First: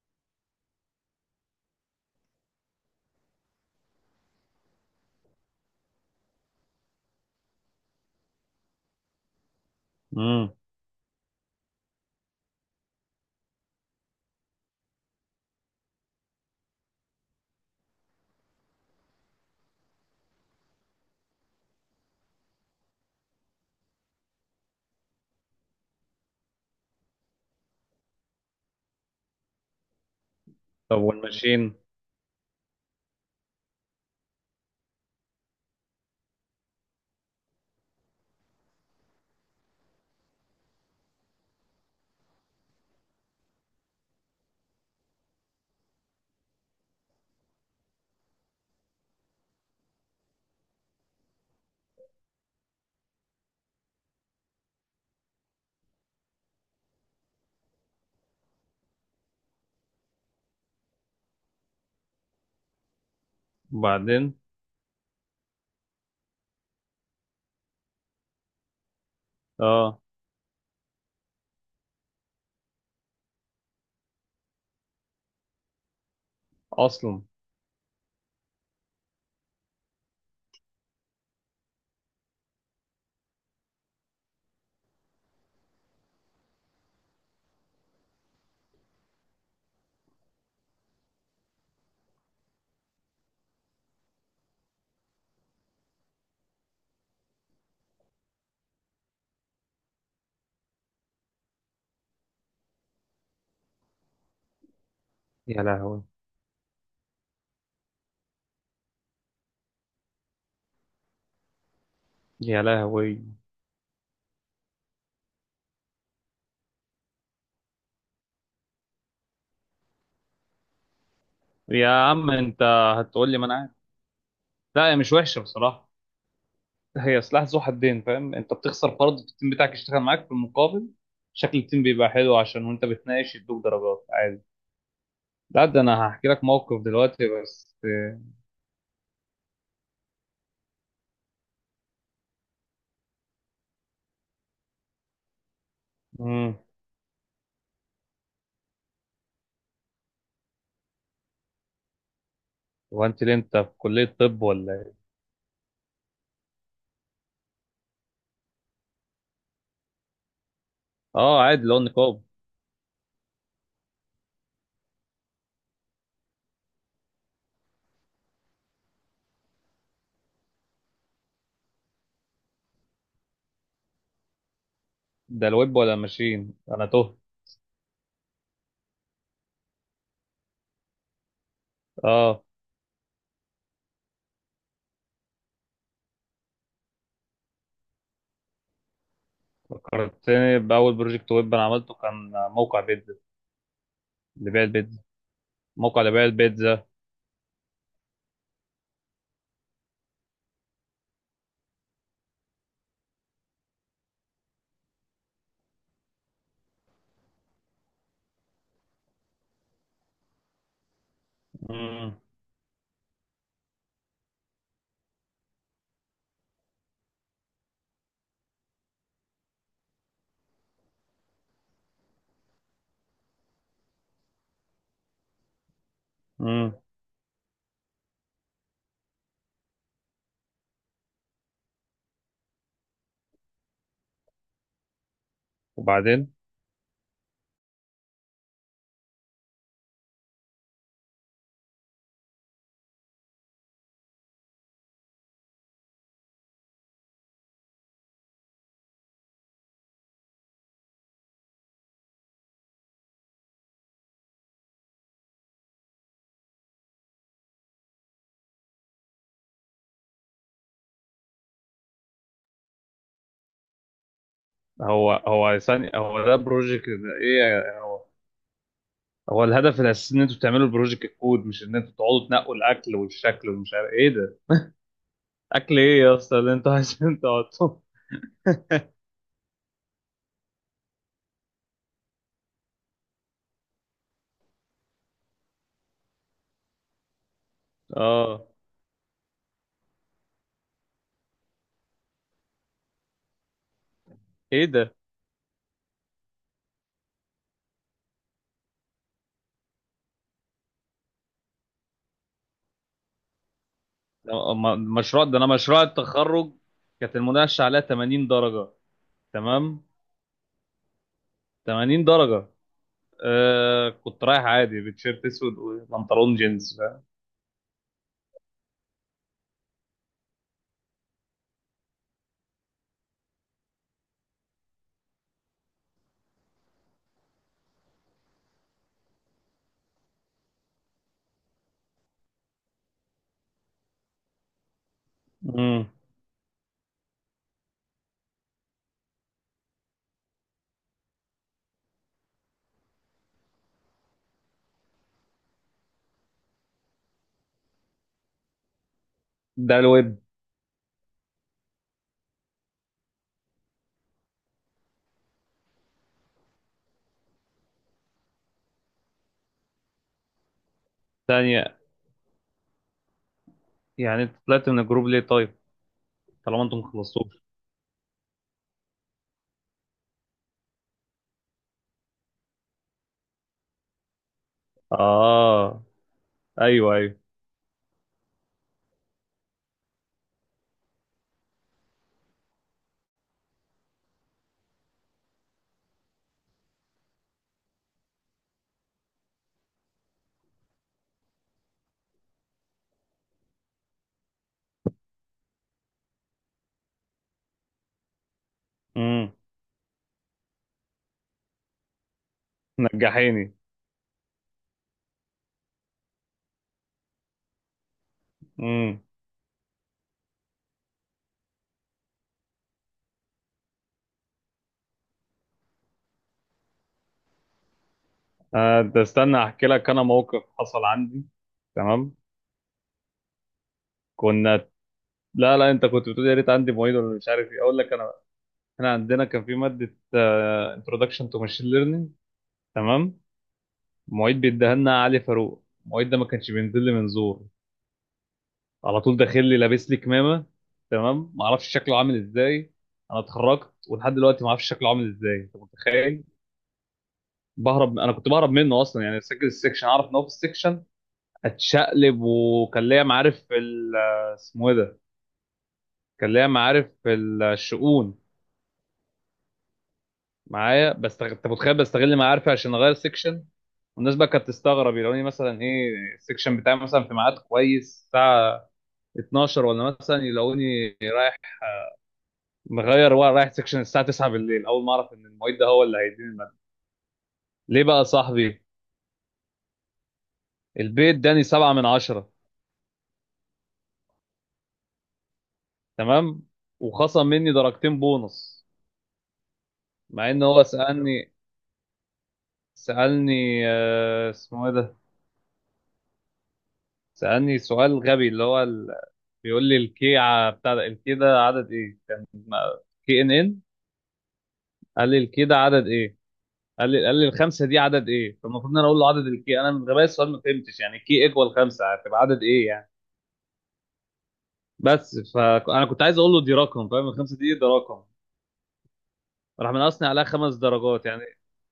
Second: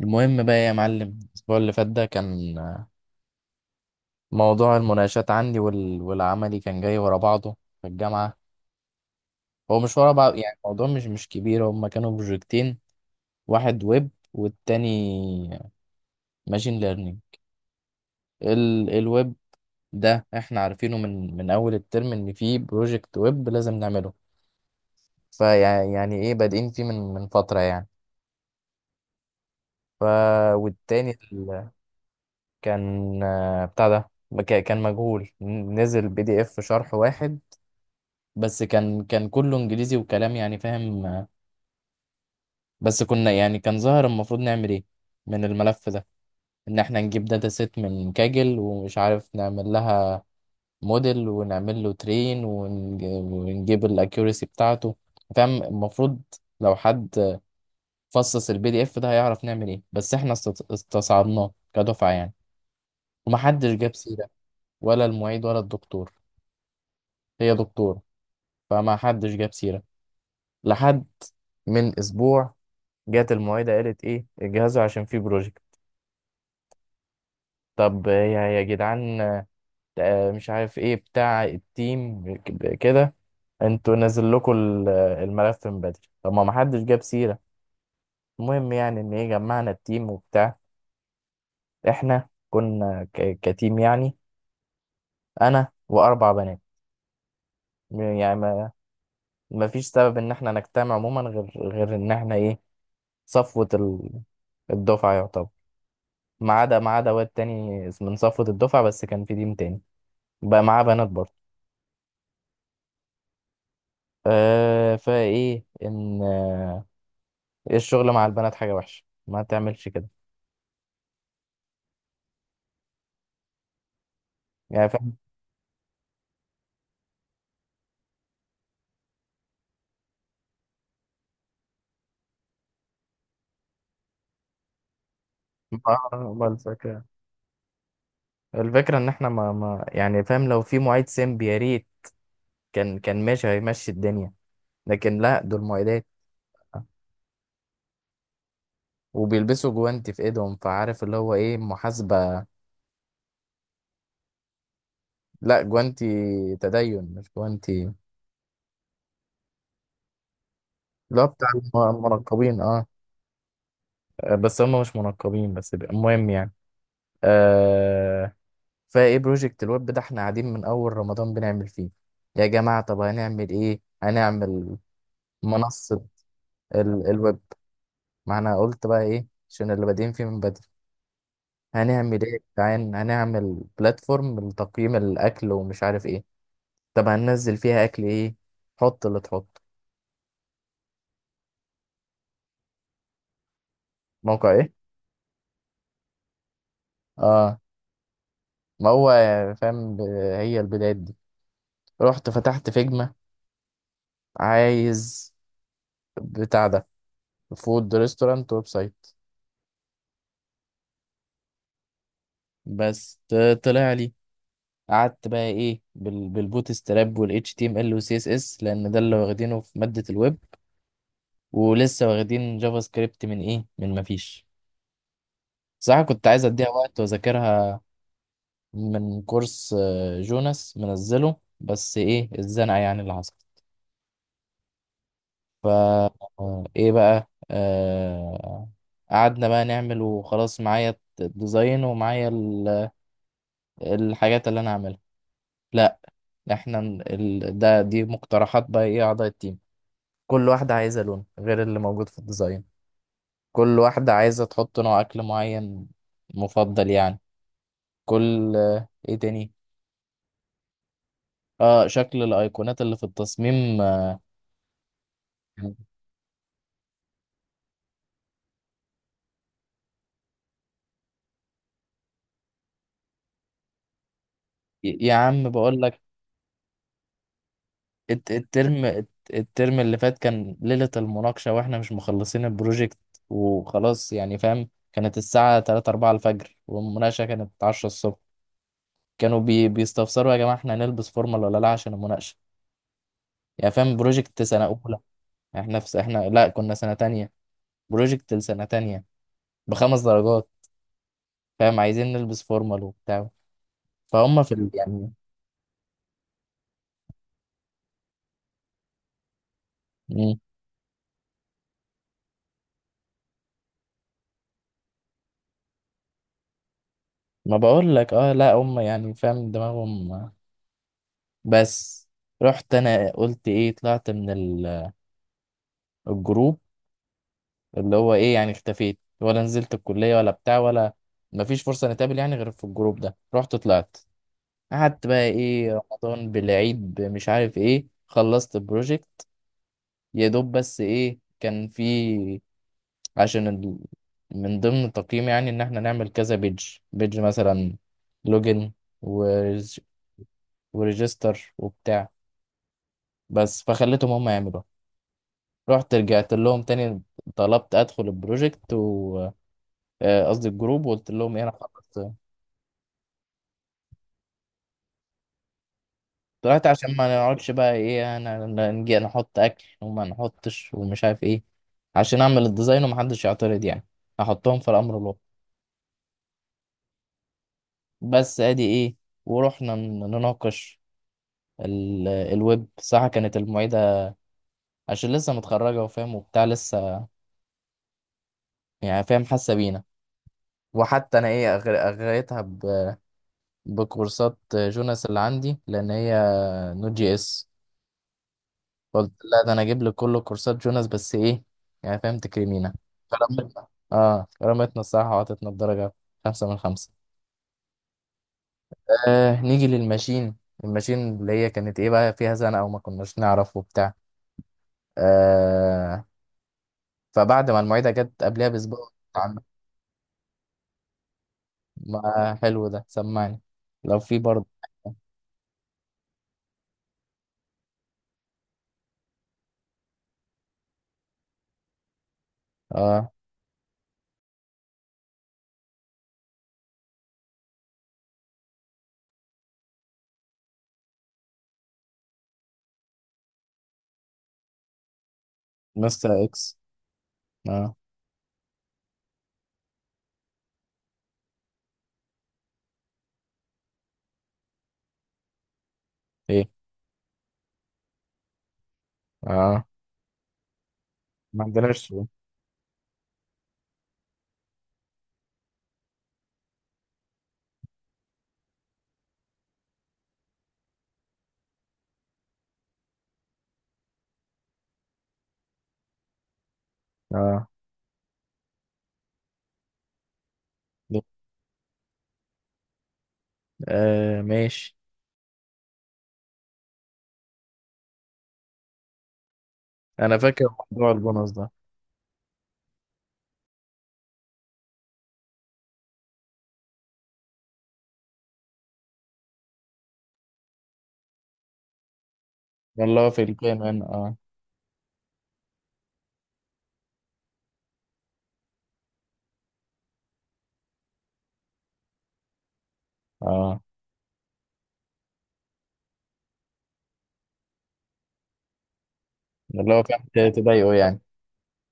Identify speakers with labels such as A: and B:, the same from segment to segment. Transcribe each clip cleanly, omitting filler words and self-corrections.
A: المهم بقى يا معلم، الأسبوع اللي فات ده كان موضوع المناقشات عندي وال... والعملي كان جاي ورا بعضه في الجامعة. هو مش ورا بعض
B: امم
A: يعني، الموضوع مش كبير. هما كانوا بروجكتين: واحد ويب والتاني ماشين ليرنينج. الويب ده احنا عارفينه من أول الترم إن فيه بروجكت ويب لازم نعمله، فيعني إيه بادئين فيه من فترة يعني. ف،
B: طب
A: والتاني
B: والماشين.
A: كان بتاع ده، كان مجهول، نزل بي دي اف شرح واحد، بس كان كله انجليزي وكلام، يعني فاهم. بس كنا يعني، كان ظاهر المفروض نعمل ايه من الملف ده، ان احنا نجيب داتا سيت من كاجل ومش عارف، نعمل لها موديل ونعمل له ترين ونجيب الاكيوريسي بتاعته. فاهم، المفروض لو حد فصص البي دي اف ده هيعرف نعمل ايه، بس احنا استصعبناه كدفعة يعني. ومحدش جاب سيرة،
B: وبعدين؟
A: ولا المعيد ولا الدكتور، هي دكتور. فما حدش جاب سيرة
B: اه،
A: لحد من اسبوع، جت المعيدة قالت ايه، اجهزوا عشان في بروجكت.
B: اصلا
A: طب يا جدعان، مش عارف ايه بتاع التيم، كده انتوا نزل لكم الملف من بدري، طب ما محدش جاب سيرة. المهم يعني ان ايه، جمعنا التيم وبتاع. احنا كنا كتيم يعني، انا واربع بنات، يعني ما فيش سبب ان احنا نجتمع عموما غير ان احنا ايه، صفوة الدفعة يعتبر،
B: يا لهوي،
A: ما عدا واد تاني من صفوة الدفعة، بس كان في تيم تاني بقى معاه بنات برضه.
B: يا لهوي.
A: فايه ان ايه، الشغل مع البنات حاجه وحشه، ما تعملش كده،
B: يا عم انت، هتقول لي ما انا عارف.
A: يعني
B: لا، هي مش
A: فاهم.
B: وحشه بصراحه. هي سلاح ذو حدين، فاهم؟ انت بتخسر فرد في التيم بتاعك يشتغل معاك، في المقابل شكل التيم بيبقى حلو، عشان وانت بتناقش يدوك درجات عادي. لا، ده انا هحكي لك
A: بس
B: موقف
A: كده.
B: دلوقتي بس.
A: الفكره ان احنا ما يعني فاهم، لو في معيد سيمب يا ريت كان ماشي، هيمشي الدنيا، لكن لا، دول معيدات
B: امم
A: وبيلبسوا جوانتي في ايدهم، فعارف اللي هو ايه، محاسبه.
B: هو انت ليه انت في كليه طب ولا ايه؟
A: لا جوانتي تدين، مش جوانتي. لا
B: اه
A: بتاع
B: عادي لو نقاب.
A: المنقبين، اه. بس هم مش منقبين، بس المهم يعني. آه فايه، بروجكت الويب ده احنا قاعدين من اول رمضان بنعمل فيه. يا جماعه، طب هنعمل ايه؟ هنعمل
B: ده الويب ولا
A: منصه.
B: ماشين؟ انا تهت.
A: الويب، ما انا قلت بقى ايه، عشان اللي بادئين فيه من بدري. هنعمل ايه يا
B: اه،
A: جدعان؟ هنعمل بلاتفورم لتقييم الاكل ومش عارف ايه. طب هننزل فيها اكل ايه؟ حط اللي تحط.
B: فكرتني بأول بروجكت ويب أنا عملته، كان موقع بيتزا
A: موقع
B: لبيع
A: ايه؟
B: البيتزا، موقع لبيع البيتزا.
A: اه. ما هو فاهم، هي البدايات دي. رحت فتحت فيجما، عايز بتاع ده، فود ريستورانت ويب سايت.
B: مم.
A: بس طلع لي. قعدت بقى ايه بالبوت ستراب والاتش تي ام ال والسي اس اس، لان ده اللي واخدينه في ماده الويب، ولسه واخدين جافا سكريبت من ايه، من ما فيش. صراحه كنت عايز اديها
B: مم.
A: وقت واذاكرها من كورس جوناس، منزله، بس ايه الزنقه يعني اللي حصلت. فا
B: وبعدين؟
A: ايه بقى قعدنا بقى نعمل وخلاص. معايا الديزاين ومعايا الحاجات اللي انا هعملها. لا احنا ده، دي مقترحات بقى ايه، اعضاء التيم. كل واحدة عايزة لون غير اللي موجود في الديزاين، كل واحدة عايزة تحط نوع أكل معين مفضل يعني. كل إيه تاني، شكل الأيقونات اللي في التصميم،
B: هو ثاني، هو ده بروجكت إيه هو؟ هو الهدف الأساسي إن أنتوا تعملوا البروجكت كود، مش إن أنتوا تقعدوا تنقوا الأكل والشكل ومش عارف إيه ده.
A: يا عم
B: أكل
A: بقول لك.
B: إيه يا أسطى اللي أنتوا عايزين تقعدوا؟
A: الترم اللي فات كان ليلة المناقشة وإحنا مش مخلصين البروجكت وخلاص، يعني فاهم. كانت الساعة 3 4 الفجر والمناقشة كانت 10 الصبح.
B: آه،
A: كانوا بيستفسروا، يا جماعة إحنا هنلبس فورمال ولا لا عشان المناقشة، يعني فاهم، بروجكت سنة
B: إيه ده؟
A: أولى. احنا في احنا لا، كنا سنة تانية، بروجكت لسنة تانية بخمس درجات، فاهم، عايزين نلبس فورمال وبتاع. فهم في
B: أما
A: يعني.
B: المشروع ده أنا، مشروع التخرج، كانت المناقشة عليها 80 درجة، تمام؟
A: مم.
B: 80 درجة. آه، كنت رايح عادي بتيشيرت اسود وبنطلون جينز، فاهم؟
A: ما بقول لك، اه لا هم يعني فاهم دماغهم. بس رحت انا قلت ايه، طلعت من الجروب اللي هو ايه، يعني اختفيت، ولا نزلت الكلية، ولا بتاع، ولا مفيش فرصة نتقابل يعني غير في الجروب ده. رحت طلعت. قعدت بقى ايه،
B: مم.
A: رمضان بالعيد مش عارف ايه، خلصت البروجكت يا دوب. بس ايه، كان في عشان من ضمن التقييم يعني، ان احنا نعمل كذا بيج بيج مثلا، لوجن
B: ده
A: وريج...
B: الويب.
A: وريجستر وبتاع، بس فخليتهم هم يعملوا. رحت رجعت لهم تاني، طلبت ادخل البروجكت و قصدي الجروب، وقلت لهم ايه، انا
B: ثانية،
A: خلصت.
B: يعني انت طلعت من الجروب ليه طيب؟ طالما
A: طلعت
B: انتم
A: عشان ما
B: خلصتوش.
A: نقعدش بقى ايه، أنا نجي نحط اكل وما نحطش ومش عارف ايه، عشان اعمل الديزاين ومحدش يعترض يعني، احطهم في الامر الواقع.
B: اه، ايوه ايوه.
A: بس ادي ايه، ورحنا نناقش الويب. صح، كانت المعيدة عشان لسه متخرجة وفاهم وبتاع، لسه يعني فاهم حاسة بينا. وحتى أنا إيه أغريتها بكورسات جوناس اللي عندي، لأن هي نوت جي إس. قلت
B: امم،
A: لا، ده أنا أجيب لك كل كورسات جوناس، بس إيه، يعني فاهم تكرمينا.
B: نجحيني.
A: كرمتنا، كرمتنا الصراحة، وعطتنا الدرجة، خمسة من خمسة.
B: امم.
A: نيجي للماشين. الماشين اللي هي كانت إيه بقى، فيها زنقة وما كناش نعرف وبتاع. آه فبعد ما المعيدة جت قبلها
B: آه،
A: بأسبوع،
B: ده استنى احكي لك انا موقف حصل عندي، تمام؟
A: ما حلو ده، سمعني لو في برضه.
B: كنا، لا لا، انت كنت بتقول يا ريت عندي معيد ولا مش عارف ايه، اقول لك انا، احنا عندنا كان في ماده انتروداكشن تو ماشين ليرنينج،
A: اه،
B: تمام؟ المعيد بيديها لنا علي فاروق، المعيد ده ما كانش بينزل لي من زور، على طول داخل لي لابس لي كمامه، تمام؟ ما اعرفش شكله عامل ازاي، انا اتخرجت ولحد دلوقتي ما اعرفش شكله عامل ازاي، انت
A: مستر
B: متخيل؟
A: اكس، اه.
B: بهرب، انا كنت بهرب منه اصلا، يعني سجل السكشن اعرف ان هو في السكشن اتشقلب، وكان ليا معارف في اسمه ايه ده، كان ليا
A: ايه؟
B: معارف في الشؤون
A: اه.
B: معايا، بس
A: ما
B: انت متخيل
A: عندناش سؤال.
B: بستغل معارفي عشان اغير سكشن؟ والناس بقى كانت تستغرب، يلاقوني مثلا ايه، السكشن بتاعي مثلا في ميعاد كويس، الساعه 12، ولا مثلا يلاقوني مغير ورق رايح سكشن الساعه 9 بالليل، اول ما اعرف ان المعيد ده هو اللي هيديني الماده.
A: اه.
B: ليه بقى يا صاحبي؟
A: ليه؟
B: البيت اداني 7 من 10،
A: آه ماشي.
B: تمام؟ وخصم مني درجتين بونص،
A: انا
B: مع ان
A: فاكر
B: هو
A: موضوع البونص
B: سالني،
A: ده.
B: سالني اسمه ايه ده، سالني سؤال غبي اللي هو ال... بيقول لي الكي بتاع ده، الكي ده عدد ايه كان؟
A: اللي هو
B: كي
A: في
B: ان ان
A: الكيمان، اه.
B: قال لي الكي ده عدد ايه، قال لي الخمسه دي عدد ايه، فالمفروض ان انا اقول له عدد الكي. انا من غباية السؤال ما فهمتش، يعني كي ايكوال خمسه هتبقى عدد ايه يعني،
A: اه،
B: بس فانا كنت عايز اقول له دي رقم، فاهم؟ الخمسه دي ده رقم. راح
A: اللي هو كان
B: منقصني عليها خمس
A: تضايقه يعني.
B: درجات يعني.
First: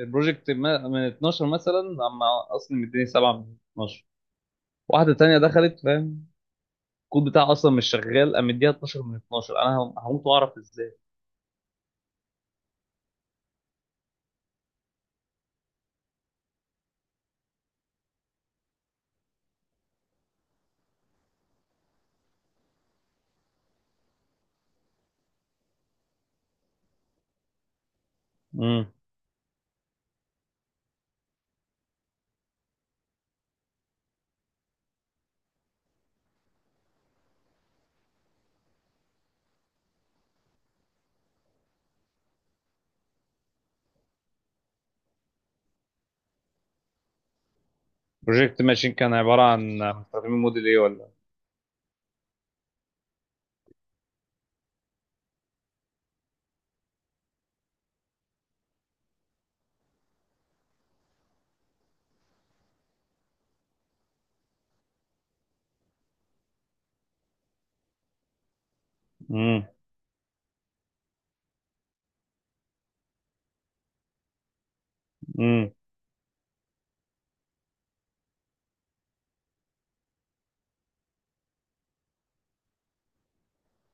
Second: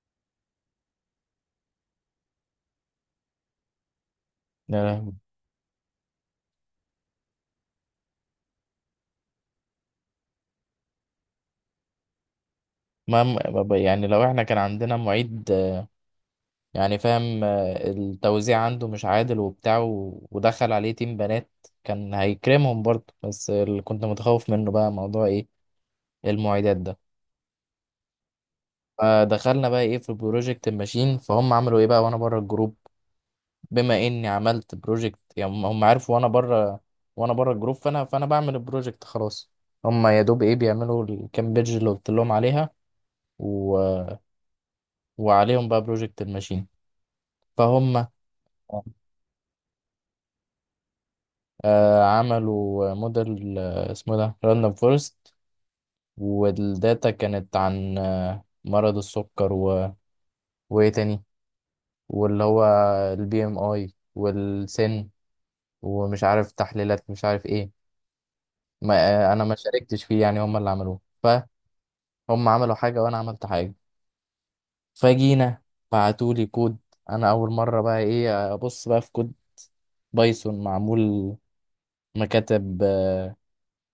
B: البروجكت من 12 مثلا، اما اصلا مديني 7 من 12.
A: يا لهوي.
B: واحده تانية دخلت، فاهم؟ الكود بتاعها اصلا مش شغال، قام مديها 12 من 12. انا هموت واعرف ازاي.
A: يعني لو احنا كان عندنا معيد يعني فاهم، التوزيع عنده مش عادل وبتاع، ودخل عليه تيم بنات، كان هيكرمهم برضه، بس اللي كنت متخوف منه بقى موضوع ايه، المعيدات ده.
B: امم.
A: فدخلنا بقى ايه في بروجكت الماشين، فهم عملوا ايه بقى وانا بره الجروب. بما اني عملت بروجكت يعني، هم عارفوا وانا بره، وانا بره الجروب، فانا بعمل البروجكت خلاص. هم يا دوب ايه، بيعملوا الكام بيدج اللي قلت لهم عليها، و... وعليهم بقى بروجكت الماشين. فهم
B: بروجكت ماشين كان عباره عن مستخدمين موديل ايه ولا؟
A: عملوا موديل، اسمه ده راندوم فورست، والداتا كانت عن مرض السكر و... وايه تاني، واللي هو البي ام اي والسن ومش عارف تحليلات مش عارف ايه. ما انا ما
B: امم.
A: شاركتش فيه يعني، هم اللي عملوه. فهم عملوا حاجه وانا عملت حاجه. فجينا،
B: امم.
A: بعتولي كود، انا اول مره بقى ايه ابص بقى في كود بايثون معمول مكاتب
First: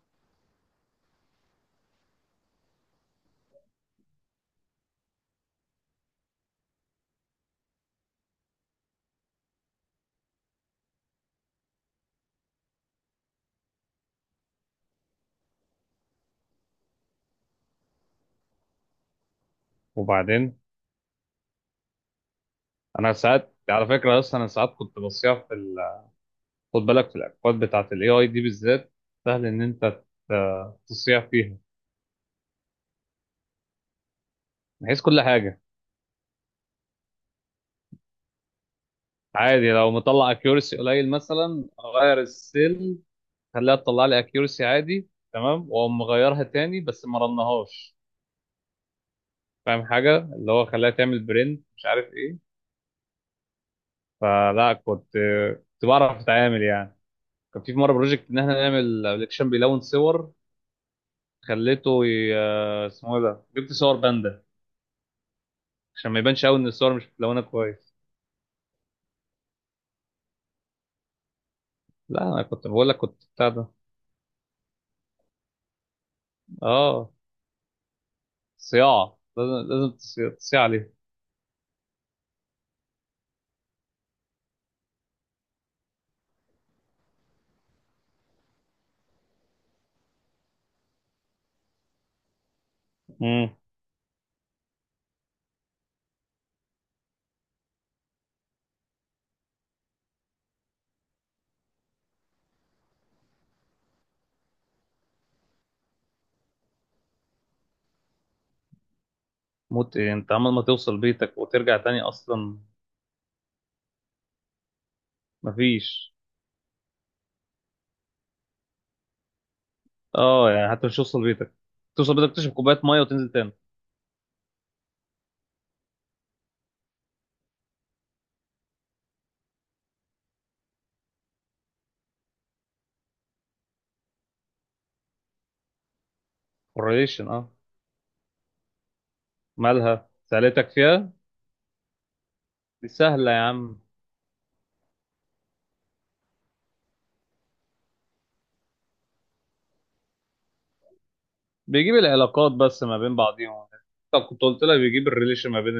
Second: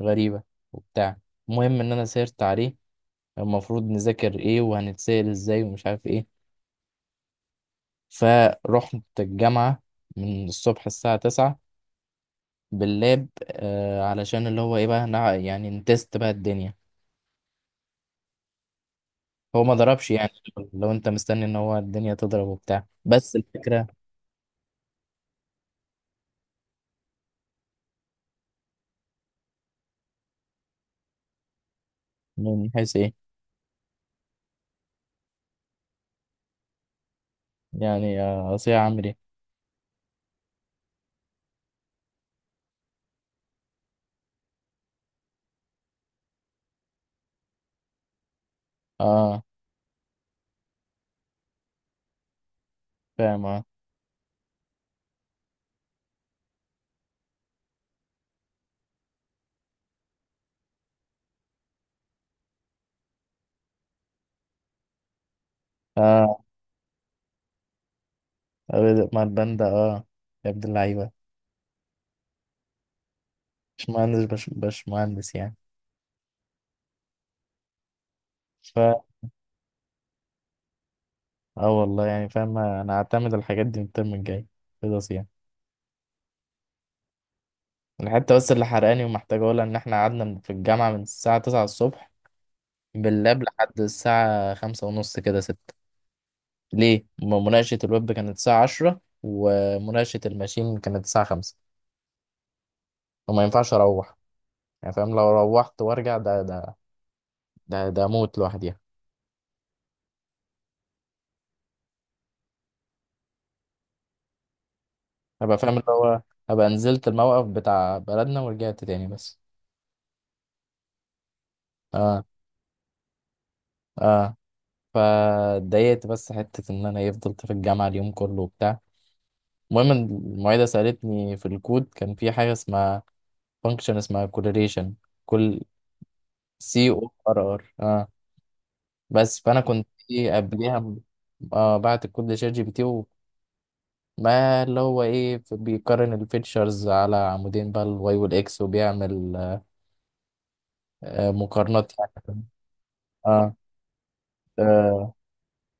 A: غريبه وبتاع. المهم ان انا سيرت عليه، المفروض نذاكر ايه وهنتسأل ازاي ومش عارف ايه. فرحت الجامعه من الصبح الساعه 9 باللاب، علشان اللي هو ايه بقى، يعني نتست بقى الدنيا. هو ما ضربش يعني،
B: وبعدين؟
A: لو انت مستني ان هو الدنيا تضرب وبتاع.
B: انا
A: بس
B: ساعات
A: الفكرة،
B: على فكره، اصلا انا ساعات كنت بصيح في ال... خد بالك في الاكواد بتاعت الIDE بالذات، سهل ان انت تصيح فيها،
A: من حيث ايه؟
B: بحيث كل حاجه.
A: يعني اصيع عامل ايه؟
B: عادي لو مطلع اكيورسي قليل مثلا اغير السيل، خليها تطلع لي اكيورسي عادي تمام، واقوم مغيرها تاني بس ما رنهاش،
A: اه
B: فاهم حاجه؟ اللي هو خليها تعمل برنت مش عارف ايه.
A: فاهم، اه.
B: فلا، كنت بعرف اتعامل يعني. كان في مره بروجكت ان احنا نعمل ابلكيشن بيلون صور، خليته اسمه ايه ده، جبت صور باندا عشان ما
A: اه.
B: يبانش قوي ان الصور مش متلونه كويس.
A: مع الباندا، اه. يا ابن اللعيبة،
B: لا انا كنت بقول لك كنت بتاع ده.
A: مش مهندس، بش, بش مهندس يعني.
B: اه،
A: ف،
B: صياعه لازم لازم تصيع
A: اه والله يعني فاهم، انا هعتمد الحاجات دي من الترم الجاي خلاص يعني. الحتة بس اللي حرقاني ومحتاج اقولها، ان احنا قعدنا في الجامعة من الساعة 9 الصبح باللاب
B: عليه.
A: لحد الساعة خمسة ونص كده ستة. ليه؟ مناقشة الويب كانت الساعة عشرة، ومناقشة الماشين كانت الساعة خمسة، وما ينفعش أروح. يعني فاهم، لو روحت وأرجع، ده أموت لوحدي.
B: موت ايه؟ انت عمال ما توصل بيتك وترجع تاني اصلا؟
A: أبقى فاهم اللي
B: مفيش.
A: هو، أبقى نزلت الموقف بتاع بلدنا ورجعت تاني بس.
B: اه، يعني حتى مش توصل بيتك، توصل
A: اه.
B: بيتك تشرب كوبايه ميه وتنزل تاني.
A: اه. فاتضايقت، بس حتة إن أنا إيه، فضلت في الجامعة اليوم كله وبتاع. المهم إن المعيدة سألتني في الكود، كان في حاجة اسمها فانكشن، اسمها كورليشن، كل سي او
B: حريشن،
A: ار
B: اه.
A: ار بس فانا كنت
B: مالها
A: ايه
B: سألتك
A: قبليها
B: فيها؟
A: آه بعت الكود لشات جي بي تي،
B: دي سهله يا عم،
A: وما اللي هو ايه، بيقارن الفيتشرز على عمودين بقى الواي والاكس، وبيعمل مقارنات
B: بيجيب
A: يعني.
B: العلاقات بس ما بين
A: اه.
B: بعضيهم. طب كنت قلت لك بيجيب
A: آه
B: الريليشن ما بين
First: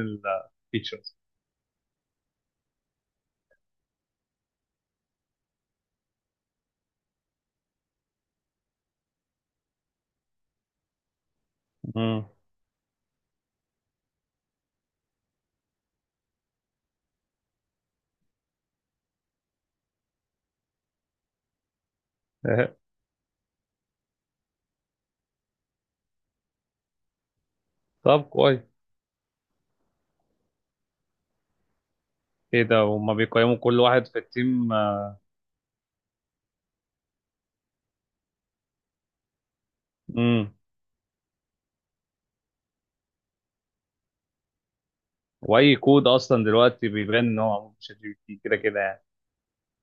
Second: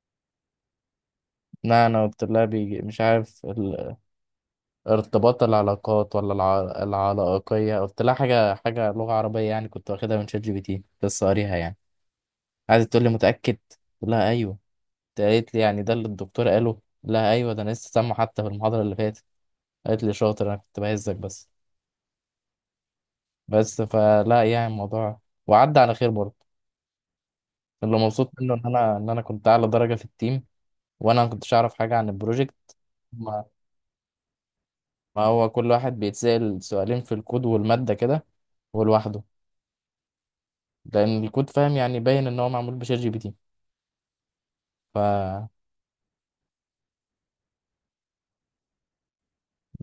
B: التيتشرز.
A: لا انا قلت لها بيجي مش عارف ارتباط العلاقات، ولا العلاقية، قلت لها حاجة لغة عربية يعني، كنت واخدها من شات جي بي تي لسه قاريها يعني.
B: امم.
A: قعدت تقول لي متأكد؟ قلت لها ايوه. قالت لي يعني ده اللي الدكتور قاله؟ لا ايوه، ده انا لسه سامعه حتى في المحاضرة اللي فاتت. قالت لي شاطر، انا كنت بهزك بس. بس فلا، يعني الموضوع وعدى على خير برضه. اللي
B: طب
A: مبسوط منه
B: كويس.
A: ان انا، كنت اعلى درجه في التيم، وانا ما كنتش اعرف حاجه عن
B: ايه
A: البروجكت.
B: ده، هما
A: ما,
B: بيقيموا كل واحد في التيم؟
A: ما هو كل واحد بيتسال سؤالين في الكود والماده كده، ولوحده،
B: امم.
A: لان الكود فاهم يعني باين ان هو معمول بشات جي بي تي. فلا،
B: واي كود اصلا دلوقتي بيبان ان هو معمول بشات جي بي تي، كده كده يعني.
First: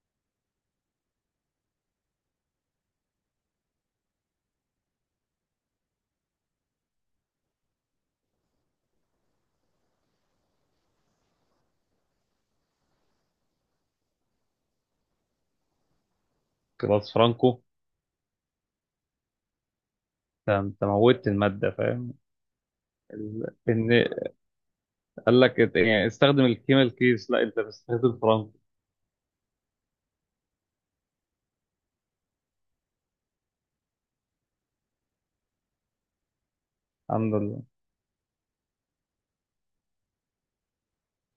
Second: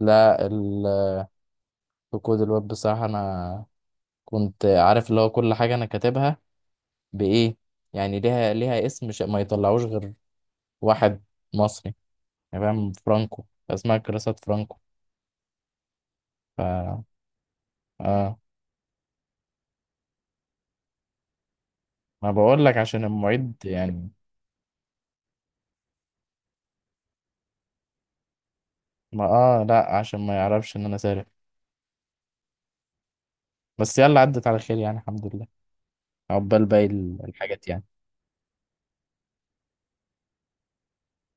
A: ال- في كود الويب بصراحه انا كنت عارف اللي هو كل حاجه انا كاتبها بايه، يعني ليها اسم، ما يطلعوش غير واحد مصري يعني فاهم، فرانكو، اسمها كراسات فرانكو. ف
B: كلاس فرانكو،
A: اه،
B: ده انت موتت الماده فاهم.
A: ما بقول لك عشان المعيد
B: ان
A: يعني.
B: قال لك يعني استخدم الكيميال كيس، لا انت بتستخدم فرنك.
A: ما اه، لا عشان ما يعرفش ان انا سارق. بس يلا، عدت على خير يعني، الحمد لله، عقبال باقي
B: الحمد
A: الحاجات
B: لله.
A: يعني